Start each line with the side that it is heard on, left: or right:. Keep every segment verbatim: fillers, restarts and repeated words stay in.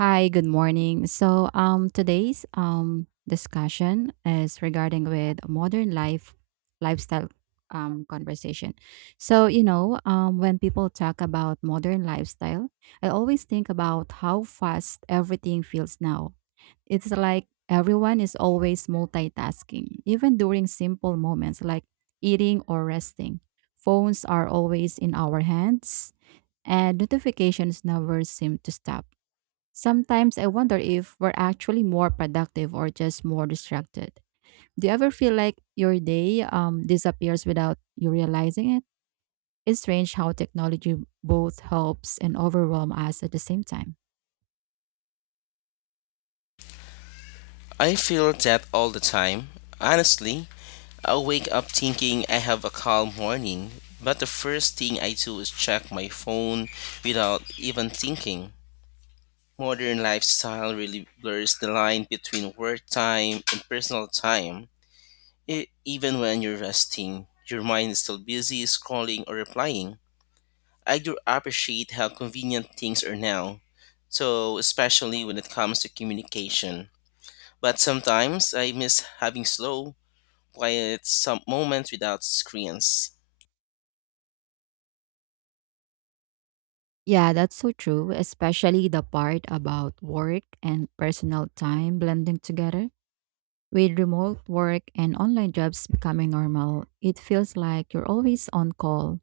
right: Hi, good morning. So, um, today's um discussion is regarding with modern life lifestyle um conversation. So, you know, um, when people talk about modern lifestyle, I always think about how fast everything feels now. It's like everyone is always multitasking, even during simple moments like eating or resting. Phones are always in our hands, and notifications never seem to stop. Sometimes I wonder if we're actually more productive or just more distracted. Do you ever feel like your day um, disappears without you realizing it? It's strange how technology both helps and overwhelms us at the same time.
left: I feel that all the time. Honestly, I wake up thinking I have a calm morning, but the first thing I do is check my phone without even thinking. Modern lifestyle really blurs the line between work time and personal time. E- even when you're resting, your mind is still busy scrolling or replying. I do appreciate how convenient things are now, so especially when it comes to communication. But sometimes I miss having slow, quiet some moments without screens.
right: Yeah, that's so true, especially the part about work and personal time blending together. With remote work and online jobs becoming normal, it feels like you're always on call.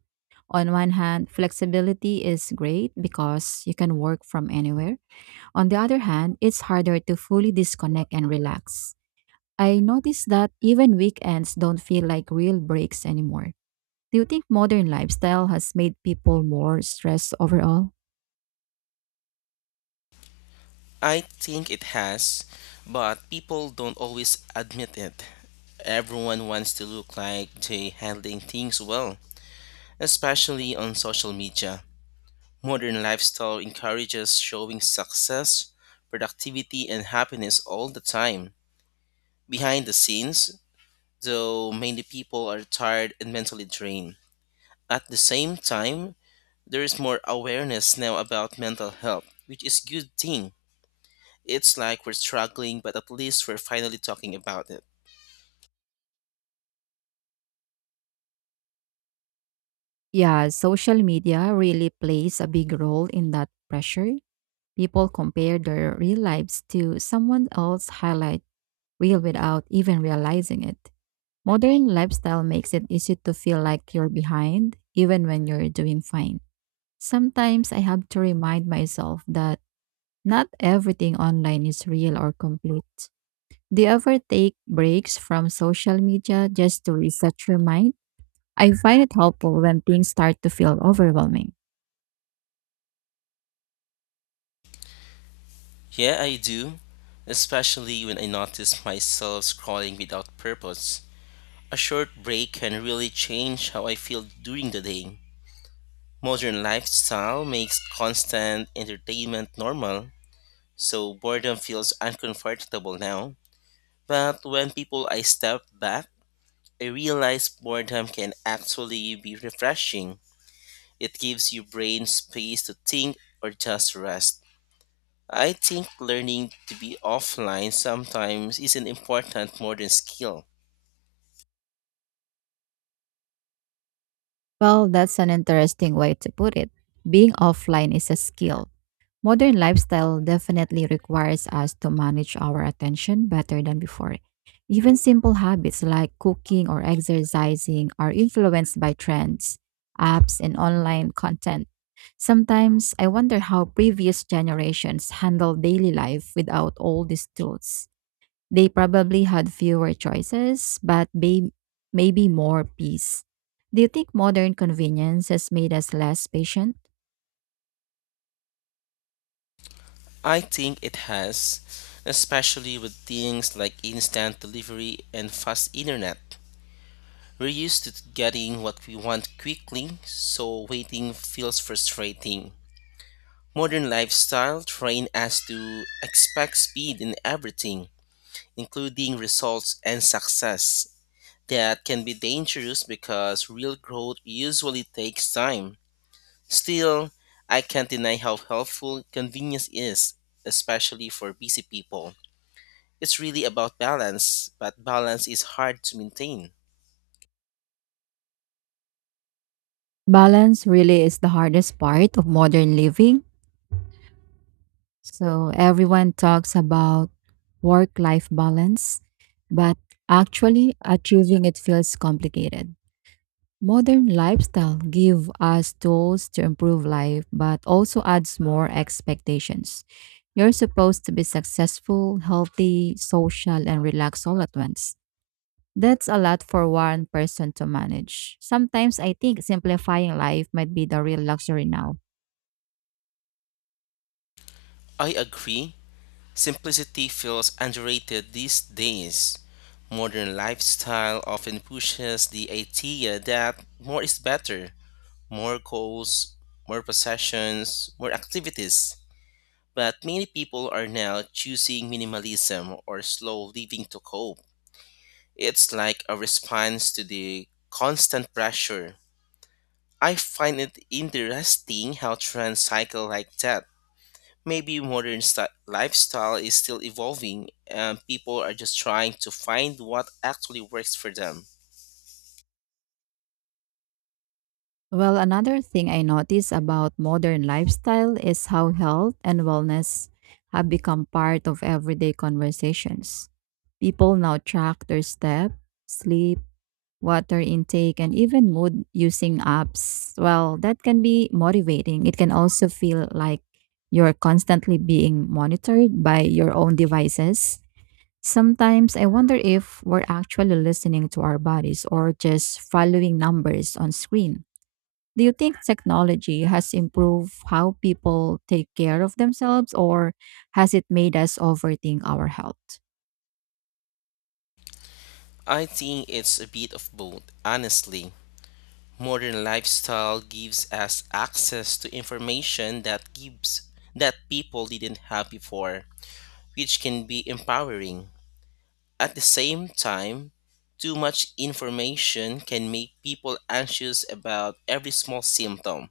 right: On one hand, flexibility is great because you can work from anywhere. On the other hand, it's harder to fully disconnect and relax. I noticed that even weekends don't feel like real breaks anymore. Do you think modern lifestyle has made people more stressed overall?
left: I think it has, but people don't always admit it. Everyone wants to look like they're handling things well, especially on social media. Modern lifestyle encourages showing success, productivity, and happiness all the time. Behind the scenes, though, many people are tired and mentally drained. At the same time, there is more awareness now about mental health, which is good thing. It's like we're struggling, but at least we're finally talking about it.
right: Yeah, social media really plays a big role in that pressure. People compare their real lives to someone else's highlight reel without even realizing it. Modern lifestyle makes it easy to feel like you're behind, even when you're doing fine. Sometimes I have to remind myself that not everything online is real or complete. Do you ever take breaks from social media just to reset your mind? I find it helpful when things start to feel overwhelming.
left: Yeah, I do, especially when I notice myself scrolling without purpose. A short break can really change how I feel during the day. Modern lifestyle makes constant entertainment normal, so boredom feels uncomfortable now. But when people I step back I realized boredom can actually be refreshing. It gives your brain space to think or just rest. I think learning to be offline sometimes isn't important more than skill.
right: Well, that's an interesting way to put it. Being offline is a skill. Modern lifestyle definitely requires us to manage our attention better than before. Even simple habits like cooking or exercising are influenced by trends, apps, and online content. Sometimes I wonder how previous generations handled daily life without all these tools. They probably had fewer choices, but may- maybe more peace. Do you think modern convenience has made us less patient?
left: I think it has, especially with things like instant delivery and fast internet. We're used to getting what we want quickly, so waiting feels frustrating. Modern lifestyle train us to expect speed in everything including results and success. That can be dangerous because real growth usually takes time. Still, I can't deny how helpful convenience is, especially for busy people. It's really about balance, but balance is hard to maintain.
right: Balance really is the hardest part of modern living. So everyone talks about work life balance, but actually achieving it feels complicated. Modern lifestyle give us tools to improve life but also adds more expectations. You're supposed to be successful, healthy, social and relaxed all at once. That's a lot for one person to manage. Sometimes I think simplifying life might be the real luxury now.
left: I agree. Simplicity feels underrated these days. Modern lifestyle often pushes the idea that more is better, more goals, more possessions, more activities. But many people are now choosing minimalism or slow living to cope. It's like a response to the constant pressure. I find it interesting how trends cycle like that. Maybe modern sti- lifestyle is still evolving and people are just trying to find what actually works for them.
right: Well, another thing I notice about modern lifestyle is how health and wellness have become part of everyday conversations. People now track their step, sleep, water intake, and even mood using apps, well, that can be motivating. It can also feel like you're constantly being monitored by your own devices. Sometimes I wonder if we're actually listening to our bodies or just following numbers on screen. Do you think technology has improved how people take care of themselves or has it made us overthink our health?
left: I think it's a bit of both, honestly. Modern lifestyle gives us access to information that gives that people didn't have before, which can be empowering. At the same time, too much information can make people anxious about every small symptom.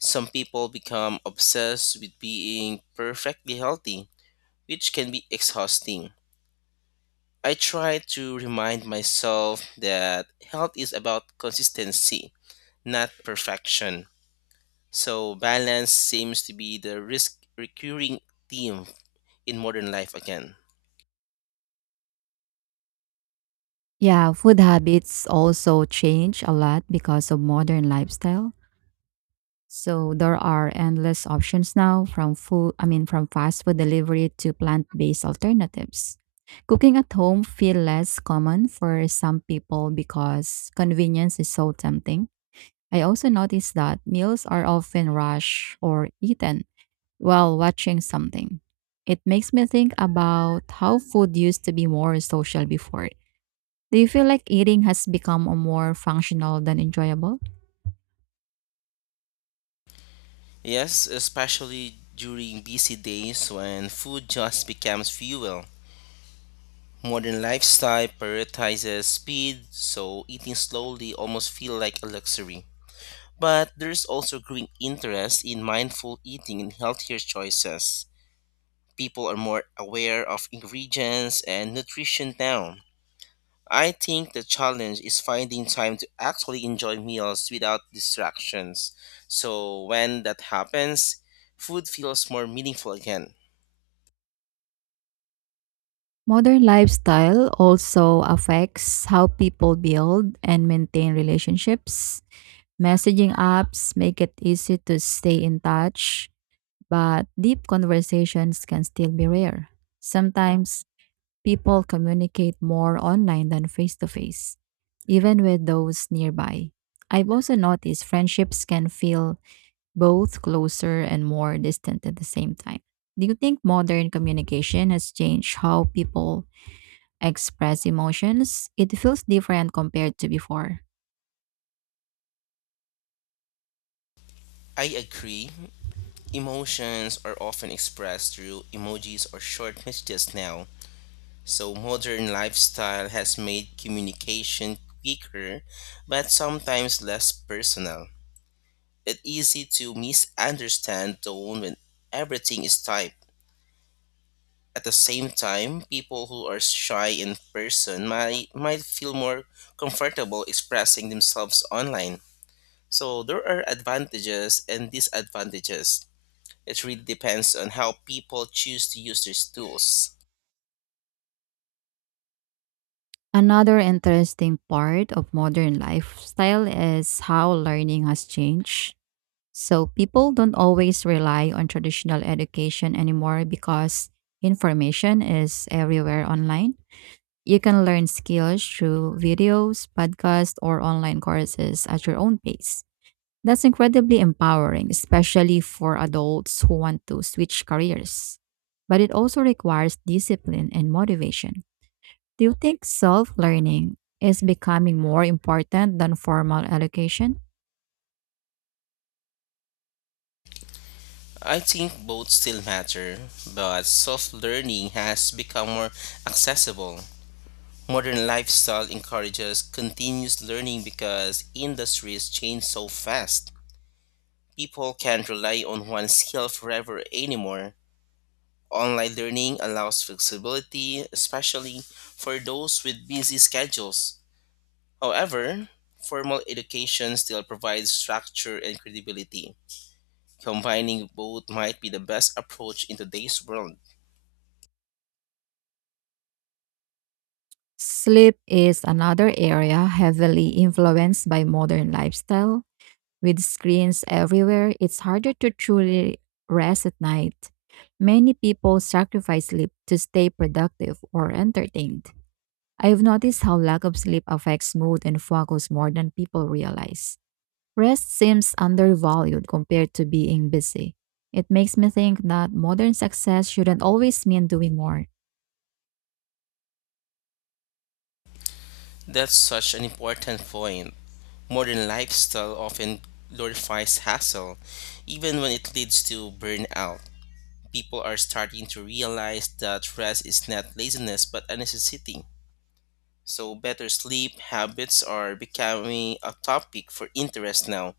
left: Some people become obsessed with being perfectly healthy, which can be exhausting. I try to remind myself that health is about consistency, not perfection. So balance seems to be the risk recurring theme in modern life again.
right: Yeah, food habits also change a lot because of modern lifestyle. So there are endless options now from food, I mean from fast food delivery to plant-based alternatives. Cooking at home feel less common for some people because convenience is so tempting. I also noticed that meals are often rushed or eaten while watching something. It makes me think about how food used to be more social before. Do you feel like eating has become a more functional than enjoyable?
left: Yes, especially during busy days when food just becomes fuel. Modern lifestyle prioritizes speed, so eating slowly almost feels like a luxury. But there's also growing interest in mindful eating and healthier choices. People are more aware of ingredients and nutrition now, I think the challenge is finding time to actually enjoy meals without distractions. So when that happens, food feels more meaningful again.
right: Modern lifestyle also affects how people build and maintain relationships. Messaging apps make it easy to stay in touch, but deep conversations can still be rare. Sometimes people communicate more online than face to face, even with those nearby. I've also noticed friendships can feel both closer and more distant at the same time. Do you think modern communication has changed how people express emotions? It feels different compared to before.
left: I agree. Emotions are often expressed through emojis or short messages now. So modern lifestyle has made communication quicker but sometimes less personal. It's easy to misunderstand tone when everything is typed. At the same time, people who are shy in person might might feel more comfortable expressing themselves online. So there are advantages and disadvantages. It really depends on how people choose to use these tools.
right: Another interesting part of modern lifestyle is how learning has changed. So people don't always rely on traditional education anymore because information is everywhere online. You can learn skills through videos, podcasts, or online courses at your own pace. That's incredibly empowering, especially for adults who want to switch careers. But it also requires discipline and motivation. Do you think self learning is becoming more important than formal education?
left: I think both still matter, but soft learning has become more accessible. Modern lifestyle encourages continuous learning because industries change so fast. People can't rely on one skill forever anymore. Online learning allows flexibility, especially for those with busy schedules. However, formal education still provides structure and credibility. Combining both might be the best approach in today's world.
right: Sleep is another area heavily influenced by modern lifestyle. With screens everywhere, it's harder to truly rest at night. Many people sacrifice sleep to stay productive or entertained. I've noticed how lack of sleep affects mood and focus more than people realize. Rest seems undervalued compared to being busy. It makes me think that modern success shouldn't always mean doing more.
left: That's such an important point. Modern lifestyle often glorifies hassle, even when it leads to burnout. People are starting to realize that rest is not laziness but a necessity. So, better sleep habits are becoming a topic for interest now,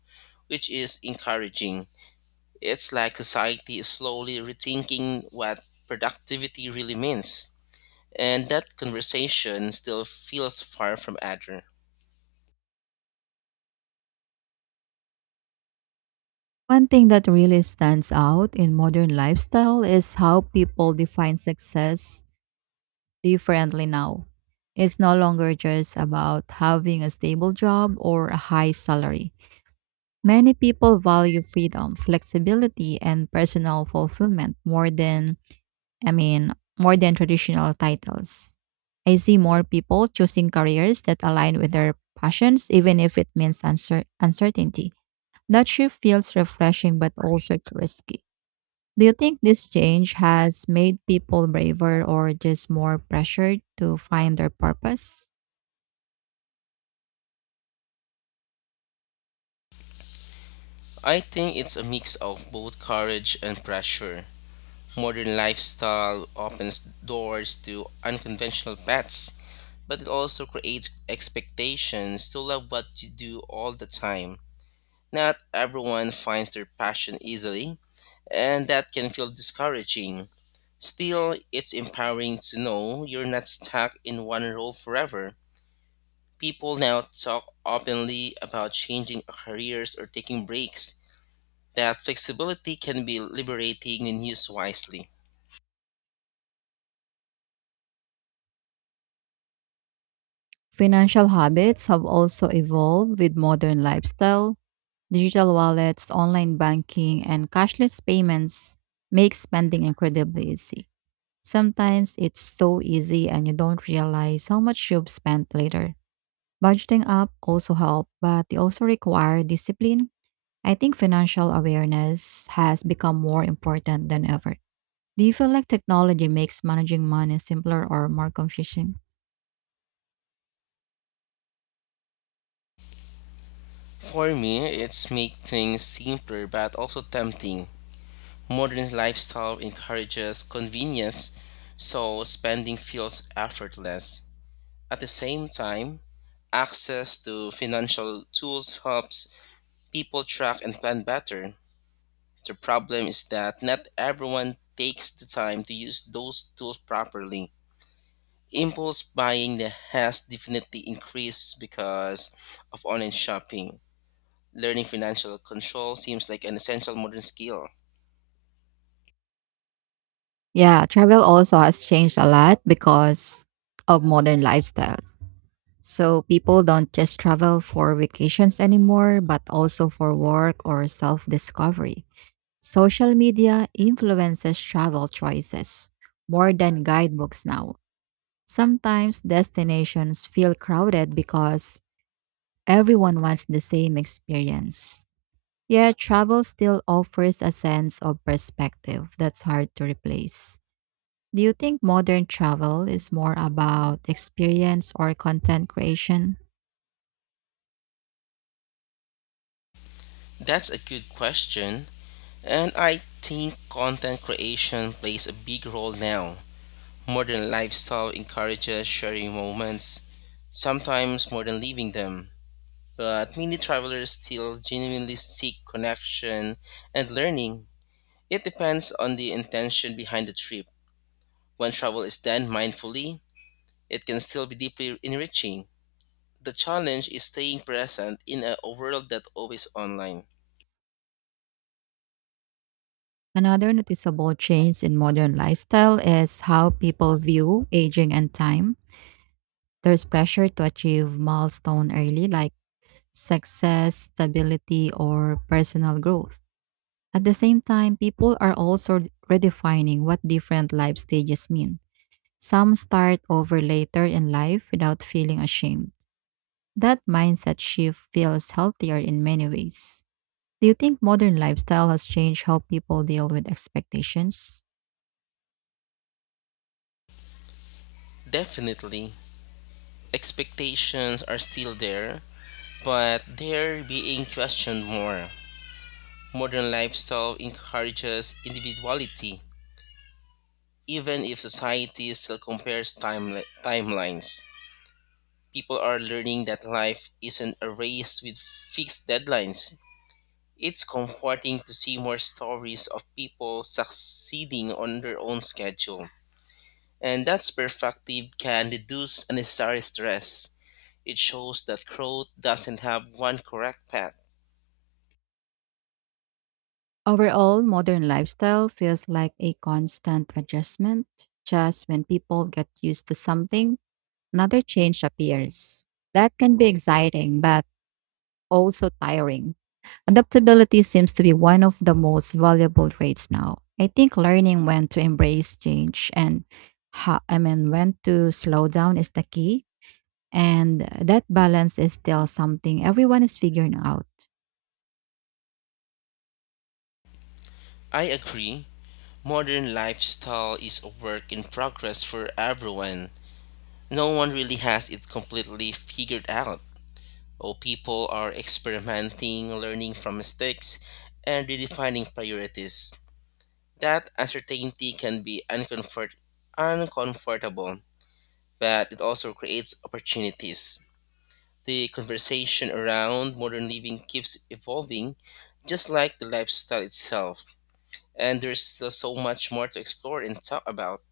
left: which is encouraging. It's like society is slowly rethinking what productivity really means. And that conversation still feels far from accurate.
right: One thing that really stands out in modern lifestyle is how people define success differently now. It's no longer just about having a stable job or a high salary. Many people value freedom, flexibility, and personal fulfillment more than I mean, more than traditional titles. I see more people choosing careers that align with their passions, even if it means uncer- uncertainty. That shift feels refreshing but also risky. Do you think this change has made people braver or just more pressured to find their purpose?
left: I think it's a mix of both courage and pressure. Modern lifestyle opens doors to unconventional paths, but it also creates expectations to love what you do all the time. Not everyone finds their passion easily, and that can feel discouraging. Still, it's empowering to know you're not stuck in one role forever. People now talk openly about changing careers or taking breaks that flexibility can be liberating when used wisely.
right: Financial habits have also evolved with modern lifestyle. Digital wallets, online banking, and cashless payments make spending incredibly easy. Sometimes it's so easy and you don't realize how much you've spent later. Budgeting up also help, but they also require discipline. I think financial awareness has become more important than ever. Do you feel like technology makes managing money simpler or more confusing?
left: For me, it's make things simpler but also tempting. Modern lifestyle encourages convenience, so spending feels effortless. At the same time, access to financial tools helps people track and plan better. The problem is that not everyone takes the time to use those tools properly impulse buying that has definitely increased because of online shopping. Learning financial control seems like an essential modern skill.
right: Yeah, travel also has changed a lot because of modern lifestyles. So people don't just travel for vacations anymore, but also for work or self discovery. Social media influences travel choices more than guidebooks now. Sometimes destinations feel crowded because everyone wants the same experience. Yet, travel still offers a sense of perspective that's hard to replace. Do you think modern travel is more about experience or content creation?
left: That's a good question, and I think content creation plays a big role now. Modern lifestyle encourages sharing moments, sometimes more than living them. But many travelers still genuinely seek connection and learning. It depends on the intention behind the trip. When travel is done mindfully, it can still be deeply enriching. The challenge is staying present in a world that always online.
right: Another noticeable change in modern lifestyle is how people view aging and time. There's pressure to achieve milestone early like success, stability, or personal growth. At the same time, people are also redefining what different life stages mean. Some start over later in life without feeling ashamed. That mindset shift feels healthier in many ways. Do you think modern lifestyle has changed how people deal with expectations?
left: Definitely, expectations are still there, but they're being questioned more. Modern lifestyle encourages individuality, even if society still compares time timelines. People are learning that life isn't a race with fixed deadlines. It's comforting to see more stories of people succeeding on their own schedule. And that perspective can reduce unnecessary stress. It shows that growth doesn't have one correct path.
right: Overall, modern lifestyle feels like a constant adjustment. Just when people get used to something, another change appears. That can be exciting, but also tiring. Adaptability seems to be one of the most valuable traits now. I think learning when to embrace change and how, I mean when to slow down is the key, and that balance is still something everyone is figuring out.
left: I agree. Modern lifestyle is a work in progress for everyone. No one really has it completely figured out. Oh, people are experimenting, learning from mistakes, and redefining priorities. That uncertainty can be uncomfort- uncomfortable, but it also creates opportunities. The conversation around modern living keeps evolving, just like the lifestyle itself, and there's still so much more to explore and talk about.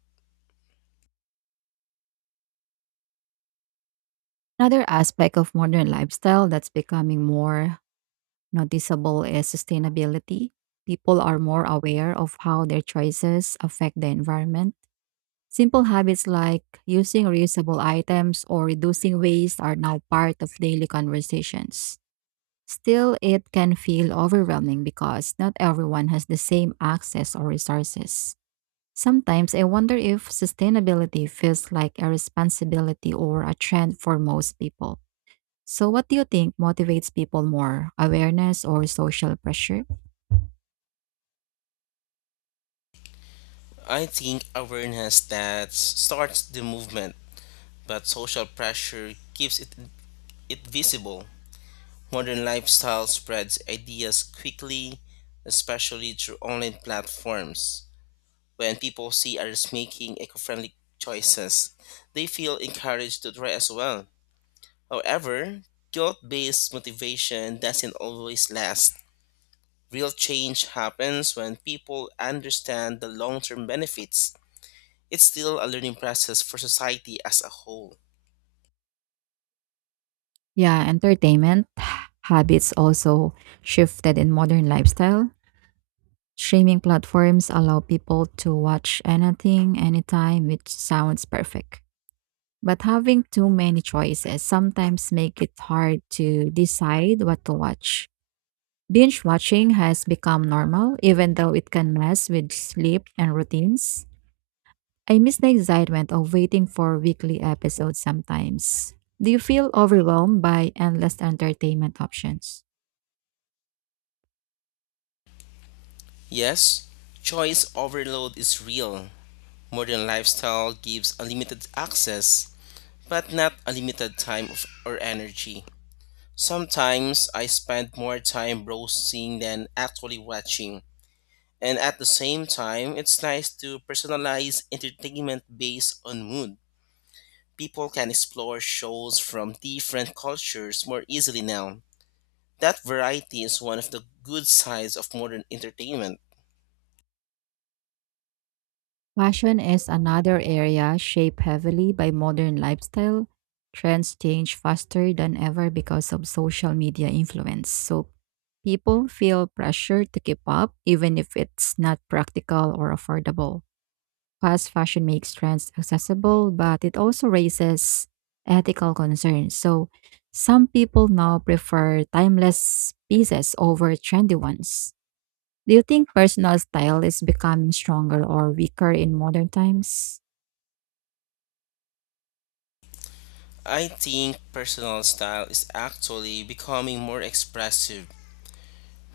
right: Another aspect of modern lifestyle that's becoming more noticeable is sustainability. People are more aware of how their choices affect the environment. Simple habits like using reusable items or reducing waste are now part of daily conversations. Still, it can feel overwhelming because not everyone has the same access or resources. Sometimes I wonder if sustainability feels like a responsibility or a trend for most people. So, what do you think motivates people more, awareness or social pressure?
left: I think awareness that starts the movement, but social pressure keeps it it visible. Modern lifestyle spreads ideas quickly, especially through online platforms. When people see others making eco friendly choices, they feel encouraged to try as well. However, guilt based motivation doesn't always last. Real change happens when people understand the long term benefits. It's still a learning process for society as a whole.
right: Yeah, entertainment habits also shifted in modern lifestyle. Streaming platforms allow people to watch anything, anytime, which sounds perfect. But having too many choices sometimes make it hard to decide what to watch. Binge watching has become normal, even though it can mess with sleep and routines. I miss the excitement of waiting for weekly episodes sometimes. Do you feel overwhelmed by endless entertainment options?
left: Yes, choice overload is real. Modern lifestyle gives unlimited access, but not unlimited time of- or energy. Sometimes I spend more time browsing than actually watching. And at the same time, it's nice to personalize entertainment based on mood. People can explore shows from different cultures more easily now. That variety is one of the good sides of modern entertainment.
right: Fashion is another area shaped heavily by modern lifestyle. Trends change faster than ever because of social media influence. So people feel pressure to keep up even if it's not practical or affordable. Fast fashion makes trends accessible, but it also raises ethical concerns. So some people now prefer timeless pieces over trendy ones. Do you think personal style is becoming stronger or weaker in modern times?
left: I think personal style is actually becoming more expressive.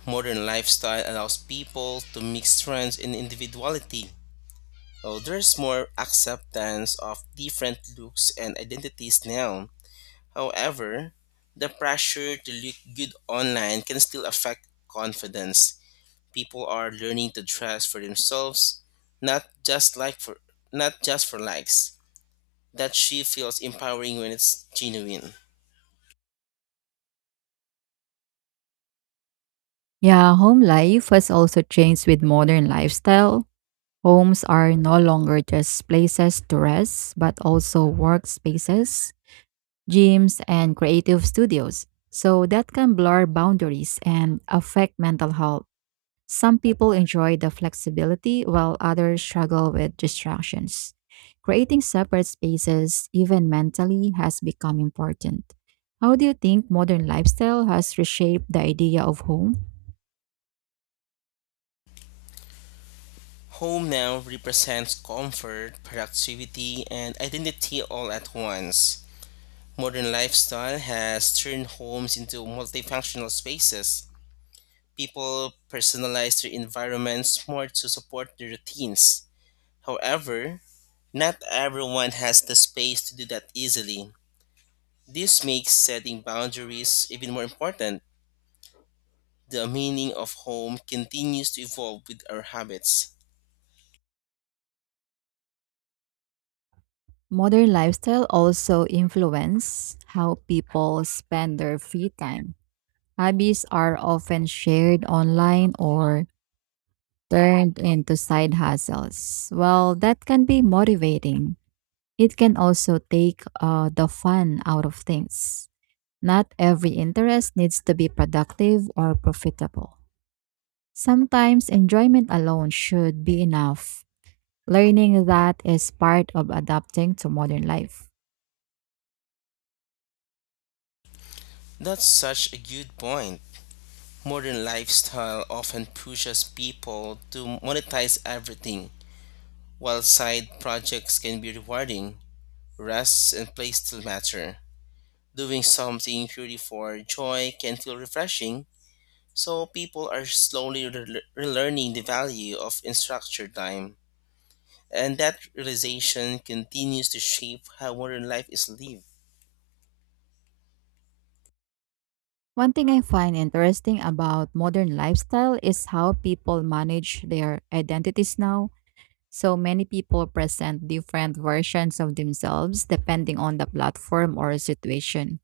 left: Modern lifestyle allows people to mix trends and individuality. Oh, there's more acceptance of different looks and identities now. However, the pressure to look good online can still affect confidence. People are learning to dress for themselves, not just like for not just for likes. That she feels empowering when it's genuine.
right: Yeah, home life has also changed with modern lifestyle. Homes are no longer just places to rest, but also workspaces, gyms, and creative studios. So that can blur boundaries and affect mental health. Some people enjoy the flexibility while others struggle with distractions. Creating separate spaces, even mentally, has become important. How do you think modern lifestyle has reshaped the idea of home?
left: Home now represents comfort, productivity, and identity all at once. Modern lifestyle has turned homes into multifunctional spaces. People personalize their environments more to support their routines. However, not everyone has the space to do that easily. This makes setting boundaries even more important. The meaning of home continues to evolve with our habits.
right: Modern lifestyle also influence how people spend their free time. Hobbies are often shared online or turned into side hustles. Well, that can be motivating, it can also take uh, the fun out of things. Not every interest needs to be productive or profitable. Sometimes enjoyment alone should be enough. Learning that is part of adapting to modern life.
left: That's such a good point. Modern lifestyle often pushes people to monetize everything, while side projects can be rewarding. Rest and play still matter. Doing something purely for joy can feel refreshing, so people are slowly rele- relearning the value of unstructured time. And that realization continues to shape how modern life is lived.
right: One thing I find interesting about modern lifestyle is how people manage their identities now. So many people present different versions of themselves depending on the platform or situation.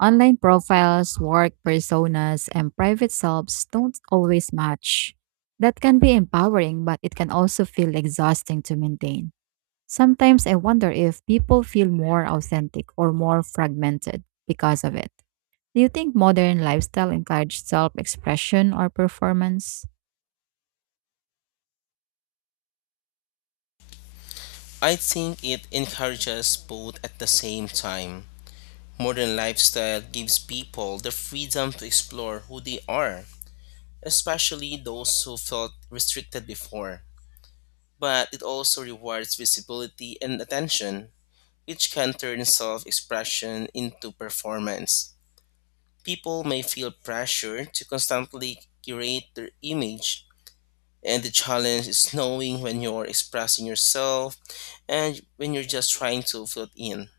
right: Online profiles, work personas, and private selves don't always match. That can be empowering, but it can also feel exhausting to maintain. Sometimes I wonder if people feel more authentic or more fragmented because of it. Do you think modern lifestyle encourages self expression or performance?
left: I think it encourages both at the same time. Modern lifestyle gives people the freedom to explore who they are, especially those who felt restricted before. But it also rewards visibility and attention, which can turn self expression into performance. People may feel pressure to constantly curate their image, and the challenge is knowing when you're expressing yourself and when you're just trying to fit in.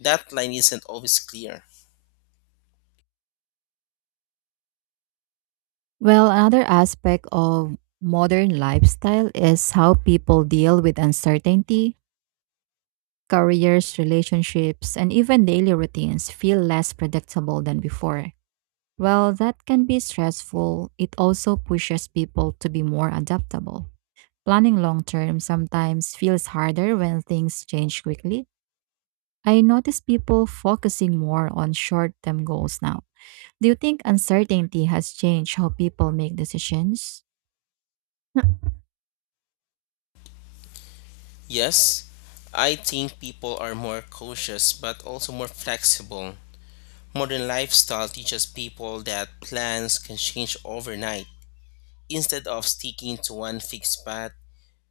left: That line isn't always clear.
right: Well, another aspect of modern lifestyle is how people deal with uncertainty. Careers, relationships, and even daily routines feel less predictable than before. While that can be stressful, it also pushes people to be more adaptable. Planning long term sometimes feels harder when things change quickly. I notice people focusing more on short term goals now. Do you think uncertainty has changed how people make decisions?
left: Yes, I think people are more cautious but also more flexible. Modern lifestyle teaches people that plans can change overnight. Instead of sticking to one fixed path,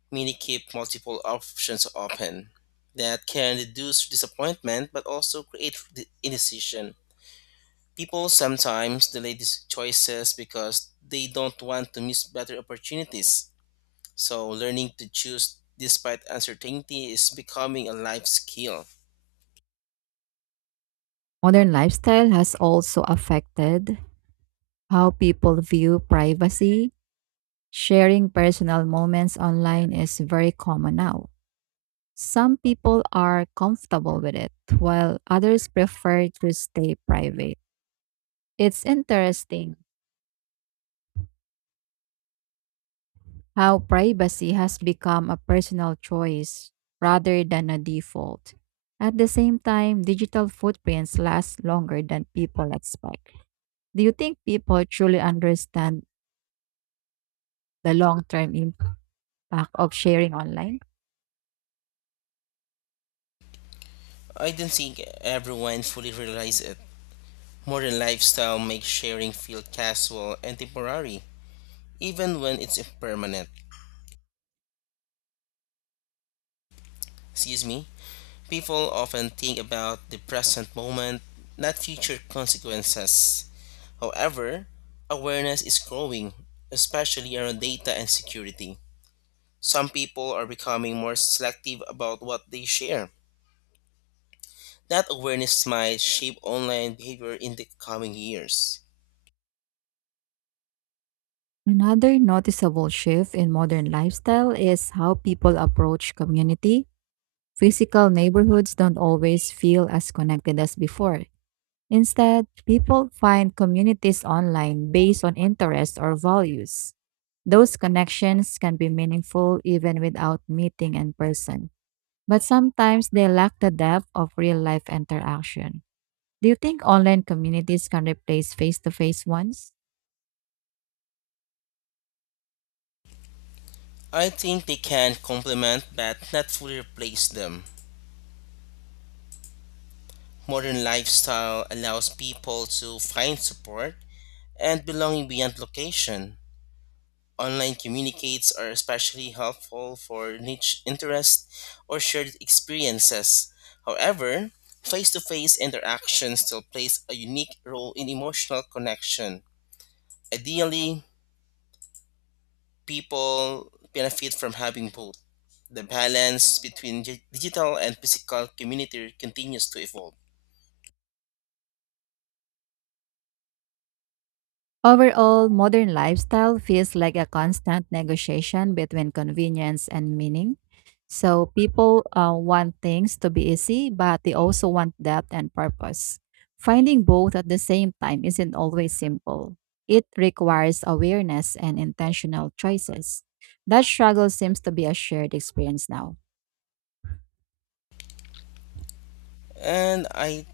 left: many keep multiple options open. That can reduce disappointment but also create de- indecision. People sometimes delay these choices because they don't want to miss better opportunities. So, learning to choose despite uncertainty is becoming a life skill.
right: Modern lifestyle has also affected how people view privacy. Sharing personal moments online is very common now. Some people are comfortable with it, while others prefer to stay private. It's interesting how privacy has become a personal choice rather than a default. At the same time, digital footprints last longer than people expect. Do you think people truly understand the long term impact of sharing online?
left: I don't think everyone fully realizes it. Modern lifestyle makes sharing feel casual and temporary, even when it's impermanent. Excuse me? People often think about the present moment, not future consequences. However, awareness is growing, especially around data and security. Some people are becoming more selective about what they share, that awareness might shape online behavior in the coming years.
right: Another noticeable shift in modern lifestyle is how people approach community. Physical neighborhoods don't always feel as connected as before. Instead, people find communities online based on interests or values. Those connections can be meaningful even without meeting in person, but sometimes they lack the depth of real life interaction. Do you think online communities can replace face to face ones?
left: I think they can complement but not fully replace them. Modern lifestyle allows people to find support and belonging beyond location. Online communicates are especially helpful for niche interests or shared experiences. However, face to face interaction still plays a unique role in emotional connection. Ideally, people benefit from having both. The balance between gi- digital and physical community continues to evolve.
right: Overall, modern lifestyle feels like a constant negotiation between convenience and meaning. So, people uh, want things to be easy, but they also want depth and purpose. Finding both at the same time isn't always simple. It requires awareness and intentional choices. That struggle seems to be a shared experience now.
left: And I